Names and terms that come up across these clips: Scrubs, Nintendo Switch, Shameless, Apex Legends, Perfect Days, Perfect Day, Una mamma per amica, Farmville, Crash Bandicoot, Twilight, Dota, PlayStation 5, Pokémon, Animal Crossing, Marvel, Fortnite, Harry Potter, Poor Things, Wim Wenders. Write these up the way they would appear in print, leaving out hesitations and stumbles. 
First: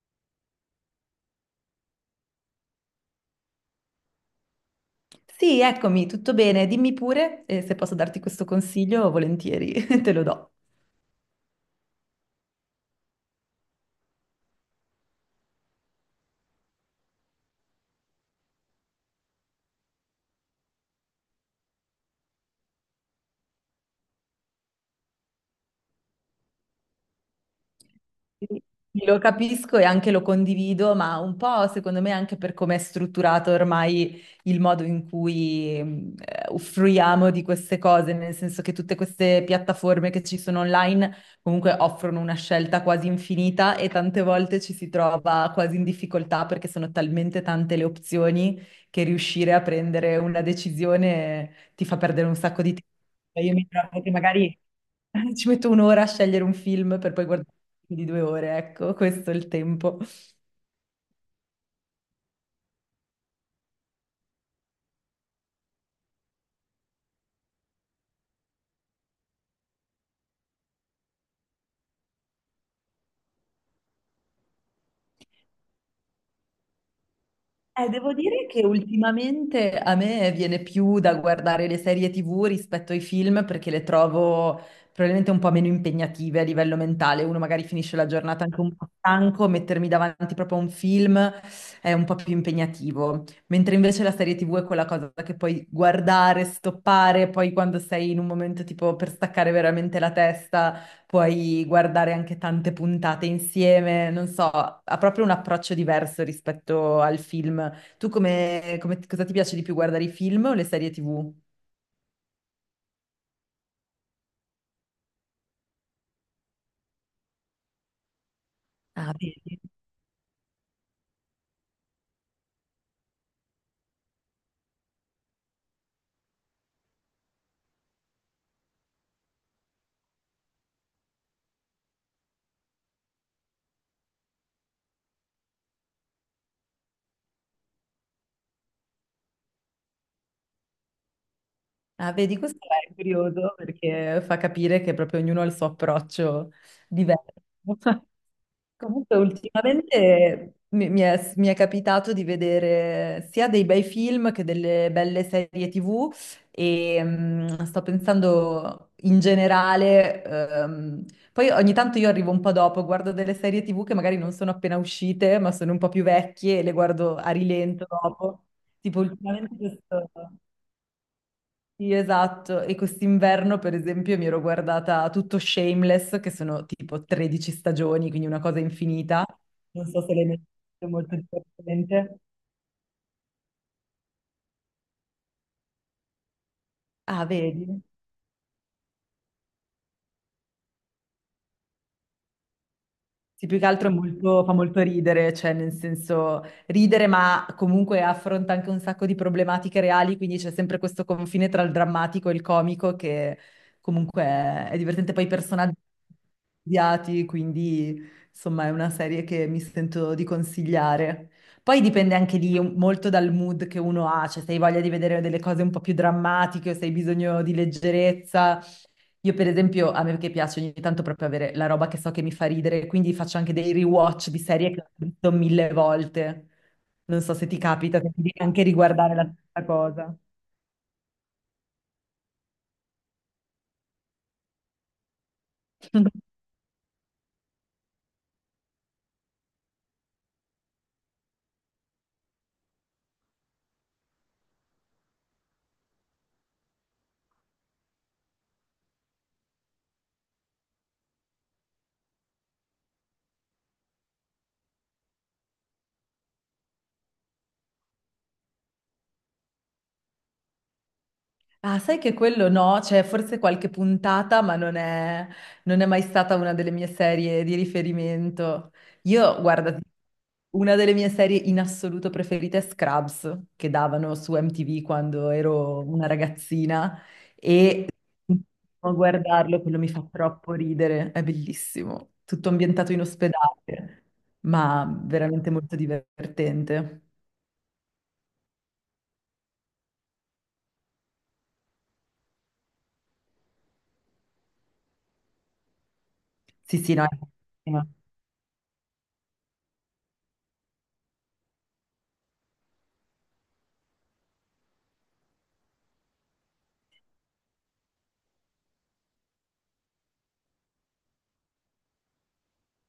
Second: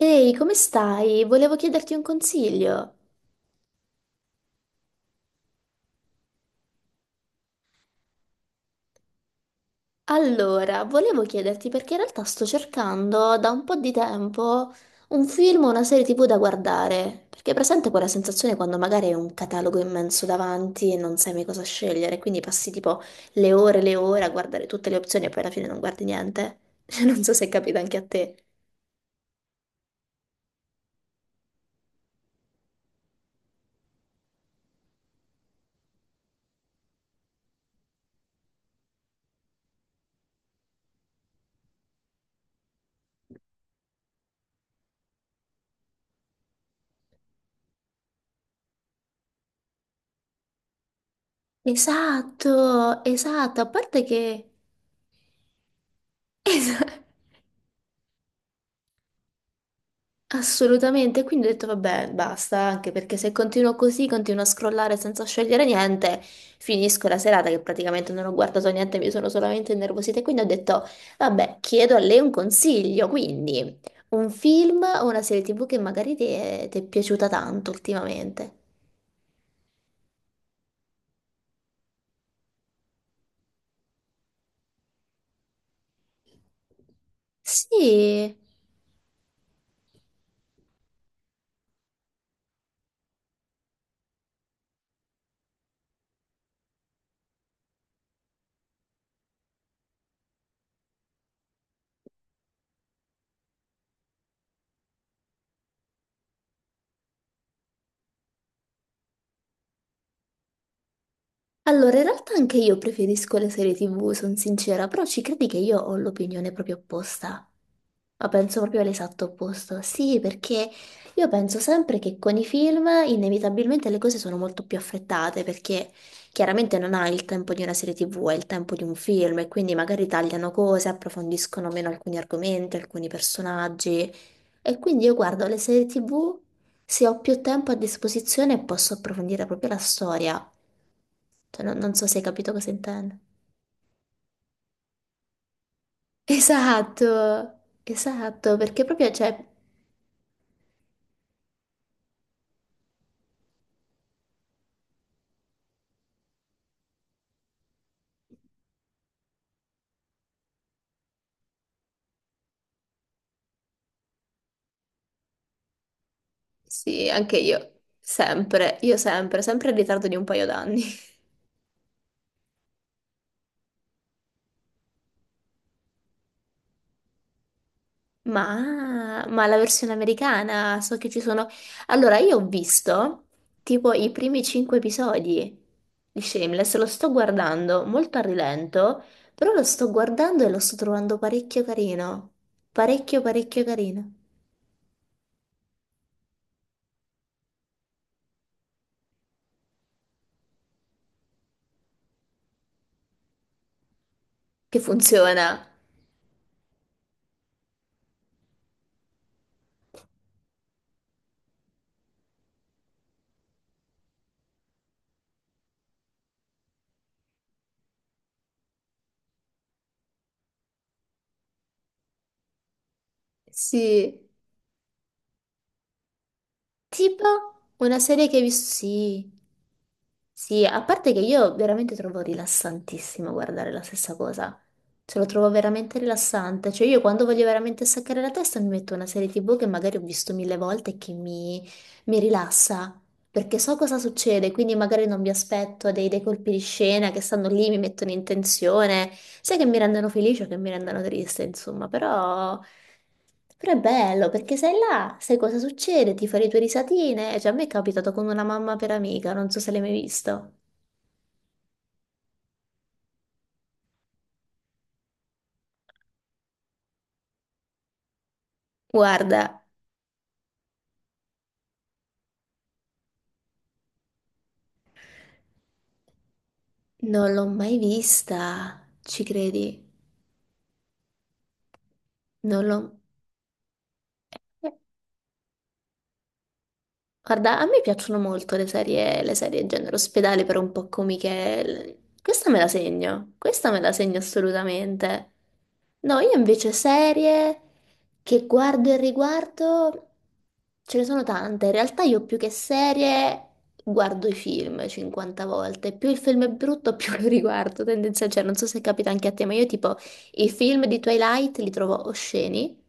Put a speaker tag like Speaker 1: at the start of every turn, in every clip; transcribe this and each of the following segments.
Speaker 1: Ehi, come stai? Volevo chiederti un consiglio.
Speaker 2: Sì, eccomi, tutto bene. Dimmi pure, se posso darti questo consiglio, volentieri te lo do.
Speaker 1: Allora, volevo chiederti perché in realtà sto cercando da un po' di tempo un film o una serie TV da guardare, perché è presente quella sensazione quando magari hai un catalogo immenso davanti e non sai mai cosa scegliere, quindi passi tipo le ore a guardare tutte le opzioni e poi alla fine non guardi niente. Non so se è capita anche a te.
Speaker 2: Sì, lo capisco e anche lo condivido, ma un po' secondo me anche per come è strutturato ormai il modo in cui offriamo di queste cose, nel senso che tutte queste piattaforme che ci sono online comunque offrono una scelta quasi infinita e tante volte ci si trova quasi in difficoltà perché sono talmente tante le opzioni che riuscire a prendere una decisione ti fa perdere un sacco di tempo.
Speaker 1: Esatto,
Speaker 2: Io
Speaker 1: esatto, a
Speaker 2: mi trovo
Speaker 1: parte
Speaker 2: che
Speaker 1: che...
Speaker 2: magari ci metto un'ora a scegliere un
Speaker 1: Esatto.
Speaker 2: film per poi guardare di due ore, ecco, questo è il tempo.
Speaker 1: Assolutamente, quindi ho detto vabbè, basta, anche perché se continuo così, continuo a scrollare senza scegliere niente, finisco la serata che praticamente non ho guardato niente, mi sono solamente innervosita, e quindi ho detto vabbè, chiedo a lei un consiglio, quindi un film o una serie TV che magari ti è piaciuta tanto
Speaker 2: Devo dire
Speaker 1: ultimamente.
Speaker 2: che ultimamente a me viene più da guardare le serie TV rispetto ai film perché le trovo probabilmente un po' meno impegnative a livello mentale. Uno magari finisce la
Speaker 1: Sì.
Speaker 2: giornata anche un po' stanco, mettermi davanti proprio a un film è un po' più impegnativo. Mentre invece la serie TV è quella cosa che puoi guardare, stoppare, poi quando sei in un momento tipo per staccare veramente la testa, puoi guardare anche tante puntate insieme. Non so, ha proprio un approccio diverso rispetto al film. Tu come, cosa ti piace di più, guardare i film o le serie TV?
Speaker 1: Allora, in realtà anche io preferisco le serie TV, sono sincera, però ci credi che io ho l'opinione proprio opposta? Ma penso proprio
Speaker 2: Ah,
Speaker 1: all'esatto
Speaker 2: vedi.
Speaker 1: opposto. Sì, perché io penso sempre che con i film inevitabilmente le cose sono molto più affrettate, perché chiaramente non hai il tempo di una serie TV, hai il tempo di un film, e quindi magari tagliano cose, approfondiscono meno alcuni argomenti, alcuni personaggi. E quindi io guardo le serie TV. Se ho più tempo a disposizione posso approfondire proprio la storia. Cioè, non so
Speaker 2: Ah,
Speaker 1: se hai
Speaker 2: vedi,
Speaker 1: capito
Speaker 2: questo
Speaker 1: cosa
Speaker 2: è
Speaker 1: intendo.
Speaker 2: curioso perché fa capire che proprio ognuno ha il suo approccio
Speaker 1: Esatto,
Speaker 2: diverso.
Speaker 1: esatto, perché proprio,
Speaker 2: Comunque,
Speaker 1: cioè,
Speaker 2: ultimamente mi è capitato di vedere sia dei bei film che delle belle serie TV e sto pensando in generale, poi ogni tanto io arrivo un po' dopo, guardo delle serie TV che magari non sono appena uscite, ma sono un po' più vecchie e le
Speaker 1: sì,
Speaker 2: guardo a
Speaker 1: anche io,
Speaker 2: rilento dopo.
Speaker 1: sempre, io
Speaker 2: Tipo
Speaker 1: sempre,
Speaker 2: ultimamente
Speaker 1: sempre in ritardo
Speaker 2: questo...
Speaker 1: di un paio d'anni.
Speaker 2: Sì, esatto. E quest'inverno, per esempio, mi ero guardata tutto Shameless, che sono tipo 13 stagioni, quindi una cosa
Speaker 1: Ma,
Speaker 2: infinita.
Speaker 1: ma la
Speaker 2: Non
Speaker 1: versione
Speaker 2: so se l'hai mai
Speaker 1: americana,
Speaker 2: visto,
Speaker 1: so che
Speaker 2: molto
Speaker 1: ci sono...
Speaker 2: divertente.
Speaker 1: Allora, io ho visto tipo i primi cinque episodi di Shameless, lo sto
Speaker 2: Ah, vedi?
Speaker 1: guardando molto a rilento, però lo sto guardando e lo sto trovando parecchio carino. Parecchio,
Speaker 2: Sì, più
Speaker 1: parecchio
Speaker 2: che altro
Speaker 1: carino.
Speaker 2: fa molto ridere, cioè nel senso ridere, ma comunque affronta anche un sacco di problematiche reali, quindi c'è sempre questo confine tra il drammatico e il comico che comunque
Speaker 1: Che
Speaker 2: è divertente. Poi i
Speaker 1: funziona.
Speaker 2: personaggi odiati, quindi insomma è una serie che mi sento di consigliare. Poi dipende anche lì molto dal mood che uno ha, cioè se hai voglia di vedere delle cose un po' più drammatiche o se hai bisogno di leggerezza. Io per esempio, a me che piace ogni tanto proprio avere la roba che so che mi fa ridere, quindi faccio anche dei
Speaker 1: Sì.
Speaker 2: rewatch di serie che ho visto mille volte. Non
Speaker 1: Tipo
Speaker 2: so se ti
Speaker 1: una
Speaker 2: capita, se ti
Speaker 1: serie
Speaker 2: devi
Speaker 1: che hai
Speaker 2: anche
Speaker 1: visto...
Speaker 2: riguardare la
Speaker 1: Sì.
Speaker 2: stessa cosa.
Speaker 1: Sì, a parte che io veramente trovo rilassantissimo guardare la stessa cosa. Ce lo trovo veramente rilassante. Cioè io quando voglio veramente staccare la testa mi metto una serie TV che magari ho visto mille volte e mi rilassa perché so cosa succede, quindi magari non mi aspetto dei colpi di scena che stanno lì, mi mettono in tensione, sia che mi rendano felice o che mi rendano triste, insomma, però è bello perché sei là, sai cosa succede, ti fai le tue risatine. Cioè a me è capitato con una mamma per amica, non so se l'hai mai visto.
Speaker 2: Ah, sai che quello no, c'è forse qualche puntata, ma non è mai stata una delle mie serie di riferimento. Io,
Speaker 1: Guarda,
Speaker 2: guarda, una delle mie serie in assoluto preferite è Scrubs, che davano su MTV quando ero una ragazzina,
Speaker 1: non l'ho mai
Speaker 2: e
Speaker 1: vista,
Speaker 2: a
Speaker 1: ci
Speaker 2: guardarlo, quello
Speaker 1: credi?
Speaker 2: mi fa troppo ridere, è bellissimo. Tutto
Speaker 1: Non l'ho...
Speaker 2: ambientato in ospedale,
Speaker 1: eh,
Speaker 2: ma veramente molto divertente.
Speaker 1: Guarda, a me piacciono molto le serie genere ospedale, però un po' comiche. Questa me la segno assolutamente. No, io invece
Speaker 2: Sì, sì, no, è
Speaker 1: serie
Speaker 2: bellissimo.
Speaker 1: che guardo e riguardo, ce ne sono tante. In realtà io più che serie guardo i film 50 volte. Più il film è brutto, più lo riguardo. Tendenza, cioè, non so se capita anche a te, ma io tipo i film di Twilight li trovo osceni,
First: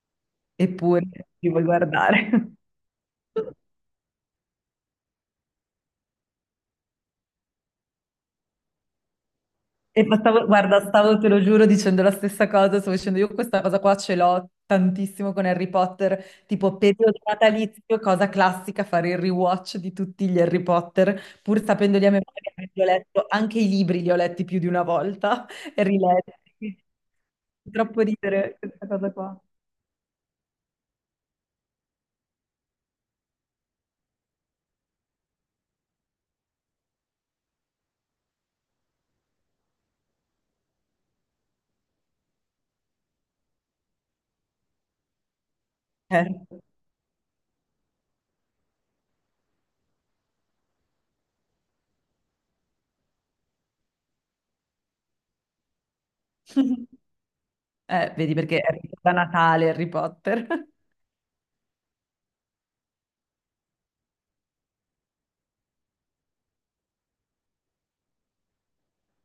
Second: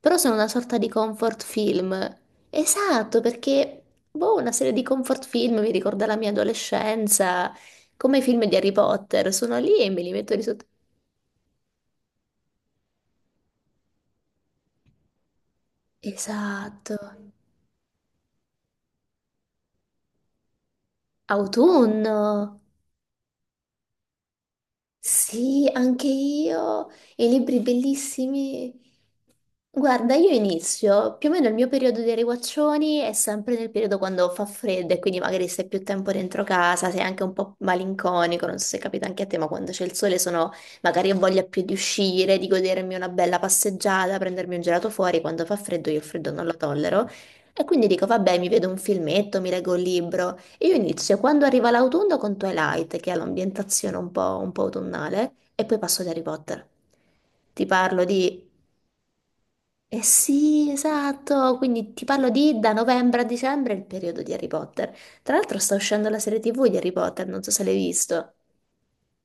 Speaker 1: però sono una sorta di
Speaker 2: Eppure
Speaker 1: comfort
Speaker 2: ci vuoi
Speaker 1: film.
Speaker 2: guardare.
Speaker 1: Esatto, perché boh, una serie di comfort film mi ricorda la mia adolescenza, come i film di Harry Potter, sono lì e me
Speaker 2: E
Speaker 1: li
Speaker 2: ma
Speaker 1: metto di sotto.
Speaker 2: guarda, stavo, te lo giuro, dicendo la stessa cosa, stavo dicendo io questa cosa qua, ce l'ho tantissimo con Harry Potter, tipo
Speaker 1: Esatto.
Speaker 2: periodo natalizio, cosa classica, fare il rewatch di tutti gli Harry Potter, pur sapendoli a
Speaker 1: Autunno.
Speaker 2: memoria, perché li ho letto, anche i libri li ho letti più di una volta
Speaker 1: Sì,
Speaker 2: e
Speaker 1: anche
Speaker 2: riletti. Quindi
Speaker 1: io, e libri
Speaker 2: fa troppo ridere
Speaker 1: bellissimi.
Speaker 2: questa cosa qua.
Speaker 1: Guarda, io inizio, più o meno il mio periodo dei riguaccioni è sempre nel periodo quando fa freddo e quindi magari stai più tempo dentro casa, sei anche un po' malinconico, non so se capita anche a te, ma quando c'è il sole sono, magari ho voglia più di uscire, di godermi una bella passeggiata, prendermi un gelato fuori, quando fa freddo io il freddo non lo
Speaker 2: Certo.
Speaker 1: tollero. E quindi dico, vabbè, mi vedo un filmetto, mi leggo un libro. Io inizio quando arriva l'autunno con Twilight, che ha l'ambientazione un po' autunnale, e poi passo ad Harry Potter. Ti parlo
Speaker 2: Vedi
Speaker 1: di...
Speaker 2: perché è da Natale Harry
Speaker 1: Eh
Speaker 2: Potter.
Speaker 1: sì, esatto, quindi ti parlo di da novembre a dicembre il periodo di Harry Potter. Tra l'altro sta uscendo la serie TV di Harry Potter, non so se l'hai visto.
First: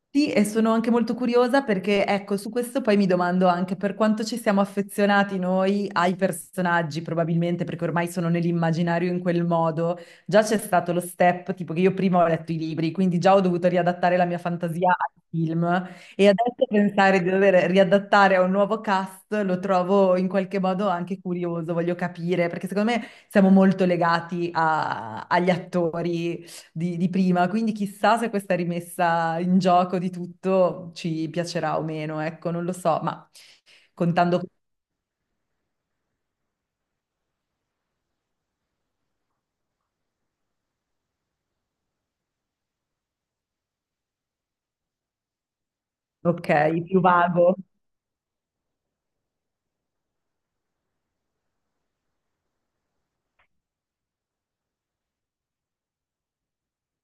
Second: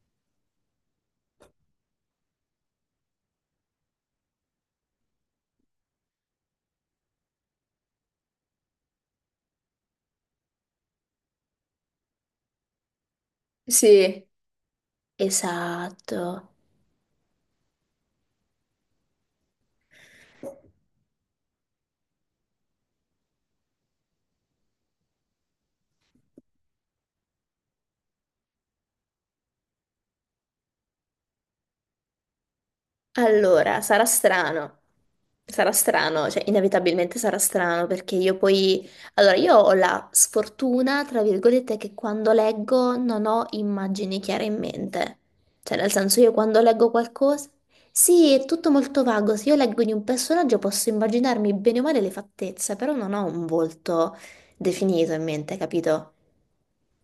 Speaker 2: Sì, e sono anche molto curiosa perché, ecco, su questo poi mi domando anche per quanto ci siamo affezionati noi ai personaggi, probabilmente perché ormai sono nell'immaginario in quel modo. Già c'è stato lo step, tipo che io prima ho letto i libri, quindi già ho dovuto riadattare
Speaker 1: Sì.
Speaker 2: la mia fantasia al film,
Speaker 1: Esatto.
Speaker 2: e adesso pensare di dover riadattare a un nuovo cast lo trovo in qualche modo anche curioso, voglio capire, perché secondo me siamo molto legati agli attori di prima, quindi chissà se questa rimessa in gioco di tutto ci piacerà o meno, ecco, non lo so, ma
Speaker 1: Allora,
Speaker 2: contando,
Speaker 1: sarà strano, cioè inevitabilmente sarà strano perché io poi, allora io ho la sfortuna, tra virgolette, che quando leggo non ho immagini chiare in mente, cioè nel senso io quando
Speaker 2: ok,
Speaker 1: leggo
Speaker 2: più
Speaker 1: qualcosa,
Speaker 2: vago,
Speaker 1: sì, è tutto molto vago, se io leggo di un personaggio posso immaginarmi bene o male le fattezze, però non ho un volto definito in mente, capito?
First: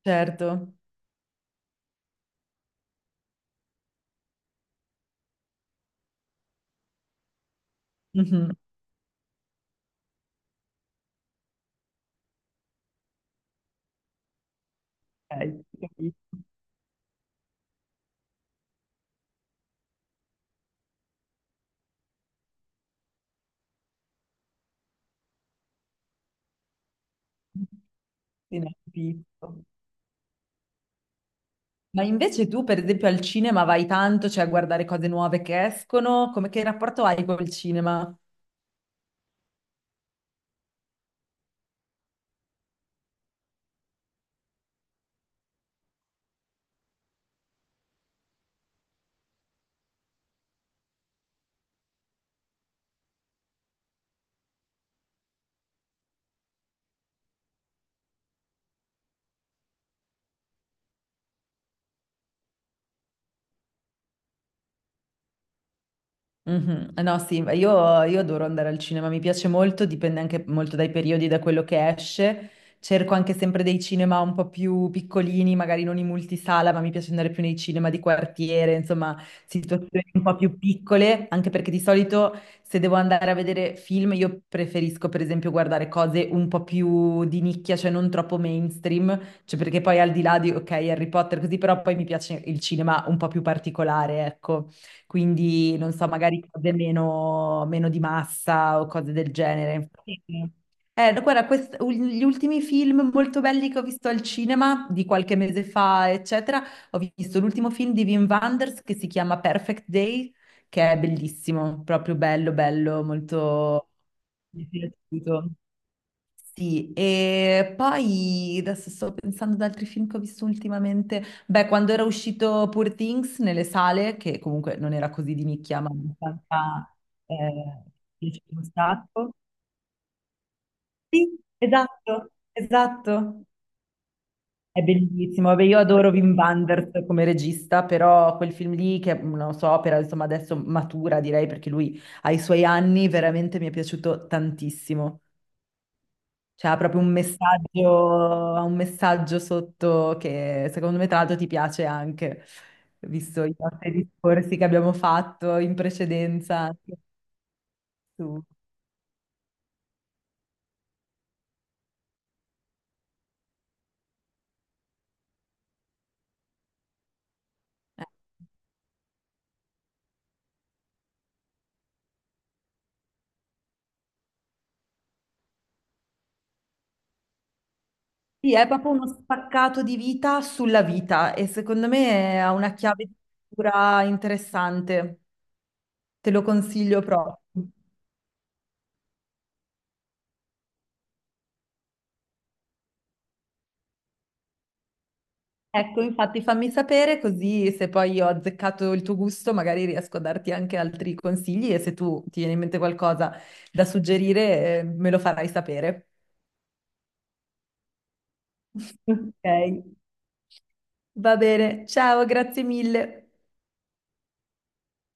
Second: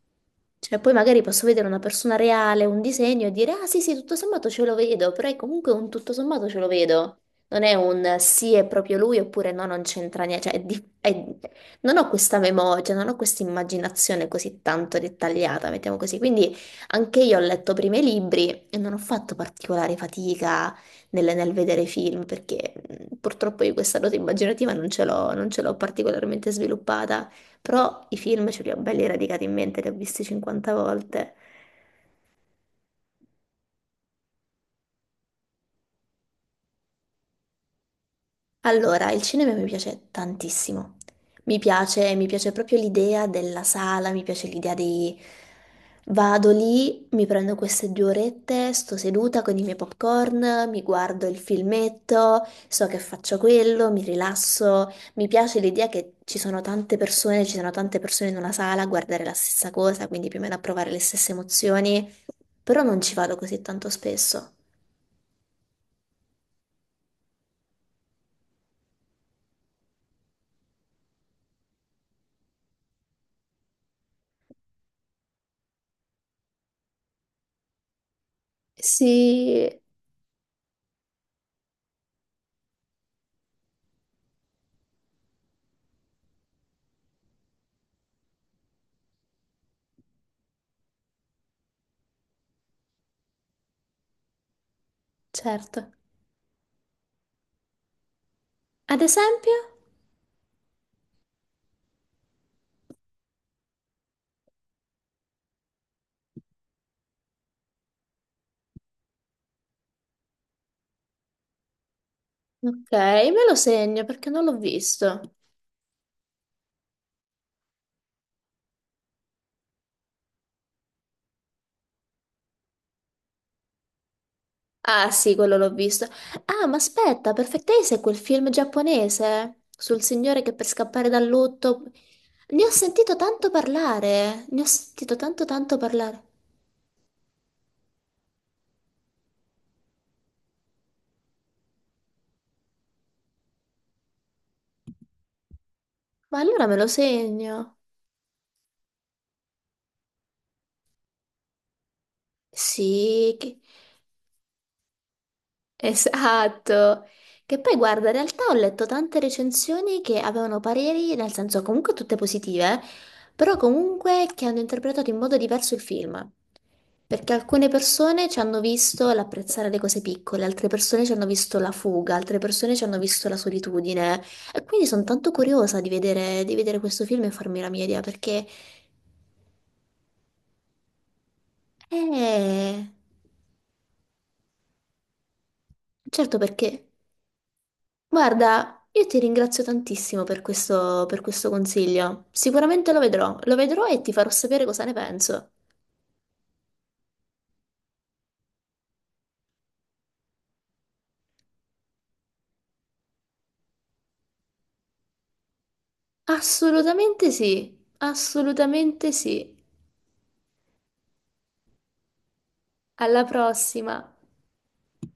Speaker 2: certo.
Speaker 1: Cioè, poi magari posso vedere una persona reale, un disegno e dire, ah sì, sì, tutto sommato ce lo vedo, però è comunque un tutto sommato ce lo vedo. Non è un sì,
Speaker 2: Mhm,
Speaker 1: è proprio lui, oppure no, non c'entra niente. Cioè, non ho questa memoria, cioè, non ho questa immaginazione così tanto
Speaker 2: ok,
Speaker 1: dettagliata, mettiamo così.
Speaker 2: capisco.
Speaker 1: Quindi anche io ho letto prima i libri e non ho fatto particolare fatica nel vedere film, perché purtroppo io questa dote immaginativa non ce l'ho, non ce l'ho particolarmente sviluppata. Però i film
Speaker 2: Sì,
Speaker 1: ce
Speaker 2: no,
Speaker 1: li ho belli radicati in
Speaker 2: capisco.
Speaker 1: mente, li ho visti 50 volte.
Speaker 2: Ma invece tu, per esempio, al cinema vai tanto, cioè a guardare cose nuove che escono, come, che rapporto hai col cinema?
Speaker 1: Allora, il cinema mi piace tantissimo. Mi piace proprio l'idea della sala, mi piace l'idea di... Vado lì, mi prendo queste due orette, sto seduta con i miei popcorn, mi guardo il filmetto, so che faccio quello, mi rilasso. Mi piace l'idea che ci sono tante persone, ci sono tante persone in una sala a guardare la stessa cosa, quindi più o meno a provare le stesse emozioni, però non ci vado così tanto spesso.
Speaker 2: Mh-mh. Eh no, sì, ma io adoro andare al cinema, mi piace molto, dipende anche molto dai periodi, da quello che esce. Cerco anche sempre dei cinema un po' più piccolini, magari non in multisala, ma mi piace andare più nei cinema di quartiere, insomma,
Speaker 1: Sì,
Speaker 2: situazioni un po' più piccole, anche perché di solito se devo andare a vedere film, io preferisco per esempio guardare cose un po' più di nicchia, cioè non troppo mainstream, cioè perché poi al di là di, ok, Harry Potter così, però poi mi piace il cinema un po' più particolare, ecco, quindi
Speaker 1: certo.
Speaker 2: non so, magari cose meno di massa o
Speaker 1: Ad
Speaker 2: cose del
Speaker 1: esempio?
Speaker 2: genere. Sì. No, guarda, gli ultimi film molto belli che ho visto al cinema di qualche mese fa, eccetera, ho visto l'ultimo film di Wim Wenders che si chiama Perfect Day, che è bellissimo, proprio
Speaker 1: Ok,
Speaker 2: bello,
Speaker 1: me lo
Speaker 2: molto...
Speaker 1: segno perché non l'ho
Speaker 2: Mi è
Speaker 1: visto.
Speaker 2: piaciuto. Sì, e poi adesso sto pensando ad altri film che ho visto ultimamente. Beh, quando era uscito Poor Things nelle sale, che comunque non era
Speaker 1: Ah,
Speaker 2: così
Speaker 1: sì,
Speaker 2: di
Speaker 1: quello l'ho
Speaker 2: nicchia, ma
Speaker 1: visto.
Speaker 2: in
Speaker 1: Ah, ma
Speaker 2: realtà
Speaker 1: aspetta, Perfect
Speaker 2: eh,
Speaker 1: Days è quel
Speaker 2: piaceva
Speaker 1: film
Speaker 2: un sacco.
Speaker 1: giapponese sul signore che per scappare dal
Speaker 2: Sì,
Speaker 1: lutto. Ne ho sentito
Speaker 2: esatto.
Speaker 1: tanto parlare, ne ho
Speaker 2: È
Speaker 1: sentito tanto
Speaker 2: bellissimo. Vabbè,
Speaker 1: tanto
Speaker 2: io adoro
Speaker 1: parlare.
Speaker 2: Wim Wenders come regista, però quel film lì, che è una sua opera, insomma, adesso matura, direi, perché lui ai suoi anni, veramente mi è piaciuto tantissimo.
Speaker 1: Ma allora me
Speaker 2: C'era
Speaker 1: lo
Speaker 2: proprio un
Speaker 1: segno.
Speaker 2: messaggio, ha un messaggio sotto che secondo me tra l'altro ti piace anche,
Speaker 1: Sì,
Speaker 2: visto i
Speaker 1: che-
Speaker 2: nostri discorsi che abbiamo fatto in precedenza. Anche
Speaker 1: Esatto. Che poi guarda, in
Speaker 2: su-
Speaker 1: realtà ho letto tante recensioni che avevano pareri, nel senso comunque tutte positive, però comunque che hanno interpretato in modo diverso il film. Perché alcune
Speaker 2: eh.
Speaker 1: persone ci hanno visto l'apprezzare le cose piccole, altre persone ci hanno visto la fuga, altre persone ci hanno visto la solitudine. E quindi sono tanto curiosa di vedere questo film e farmi la mia idea, perché...
Speaker 2: Sì, è proprio uno spaccato di vita sulla vita e secondo me ha una
Speaker 1: Eh,
Speaker 2: chiave di lettura interessante. Te
Speaker 1: certo
Speaker 2: lo
Speaker 1: perché...
Speaker 2: consiglio proprio.
Speaker 1: Guarda, io ti ringrazio tantissimo per questo consiglio. Sicuramente lo vedrò e ti farò sapere cosa ne penso.
Speaker 2: Ecco, infatti fammi sapere così se poi ho azzeccato il tuo gusto, magari riesco a darti anche altri consigli e se tu ti viene in mente qualcosa da suggerire, me lo farai sapere.
Speaker 1: Assolutamente sì, assolutamente sì.
Speaker 2: Ok. Va bene, ciao, grazie
Speaker 1: Alla
Speaker 2: mille.
Speaker 1: prossima.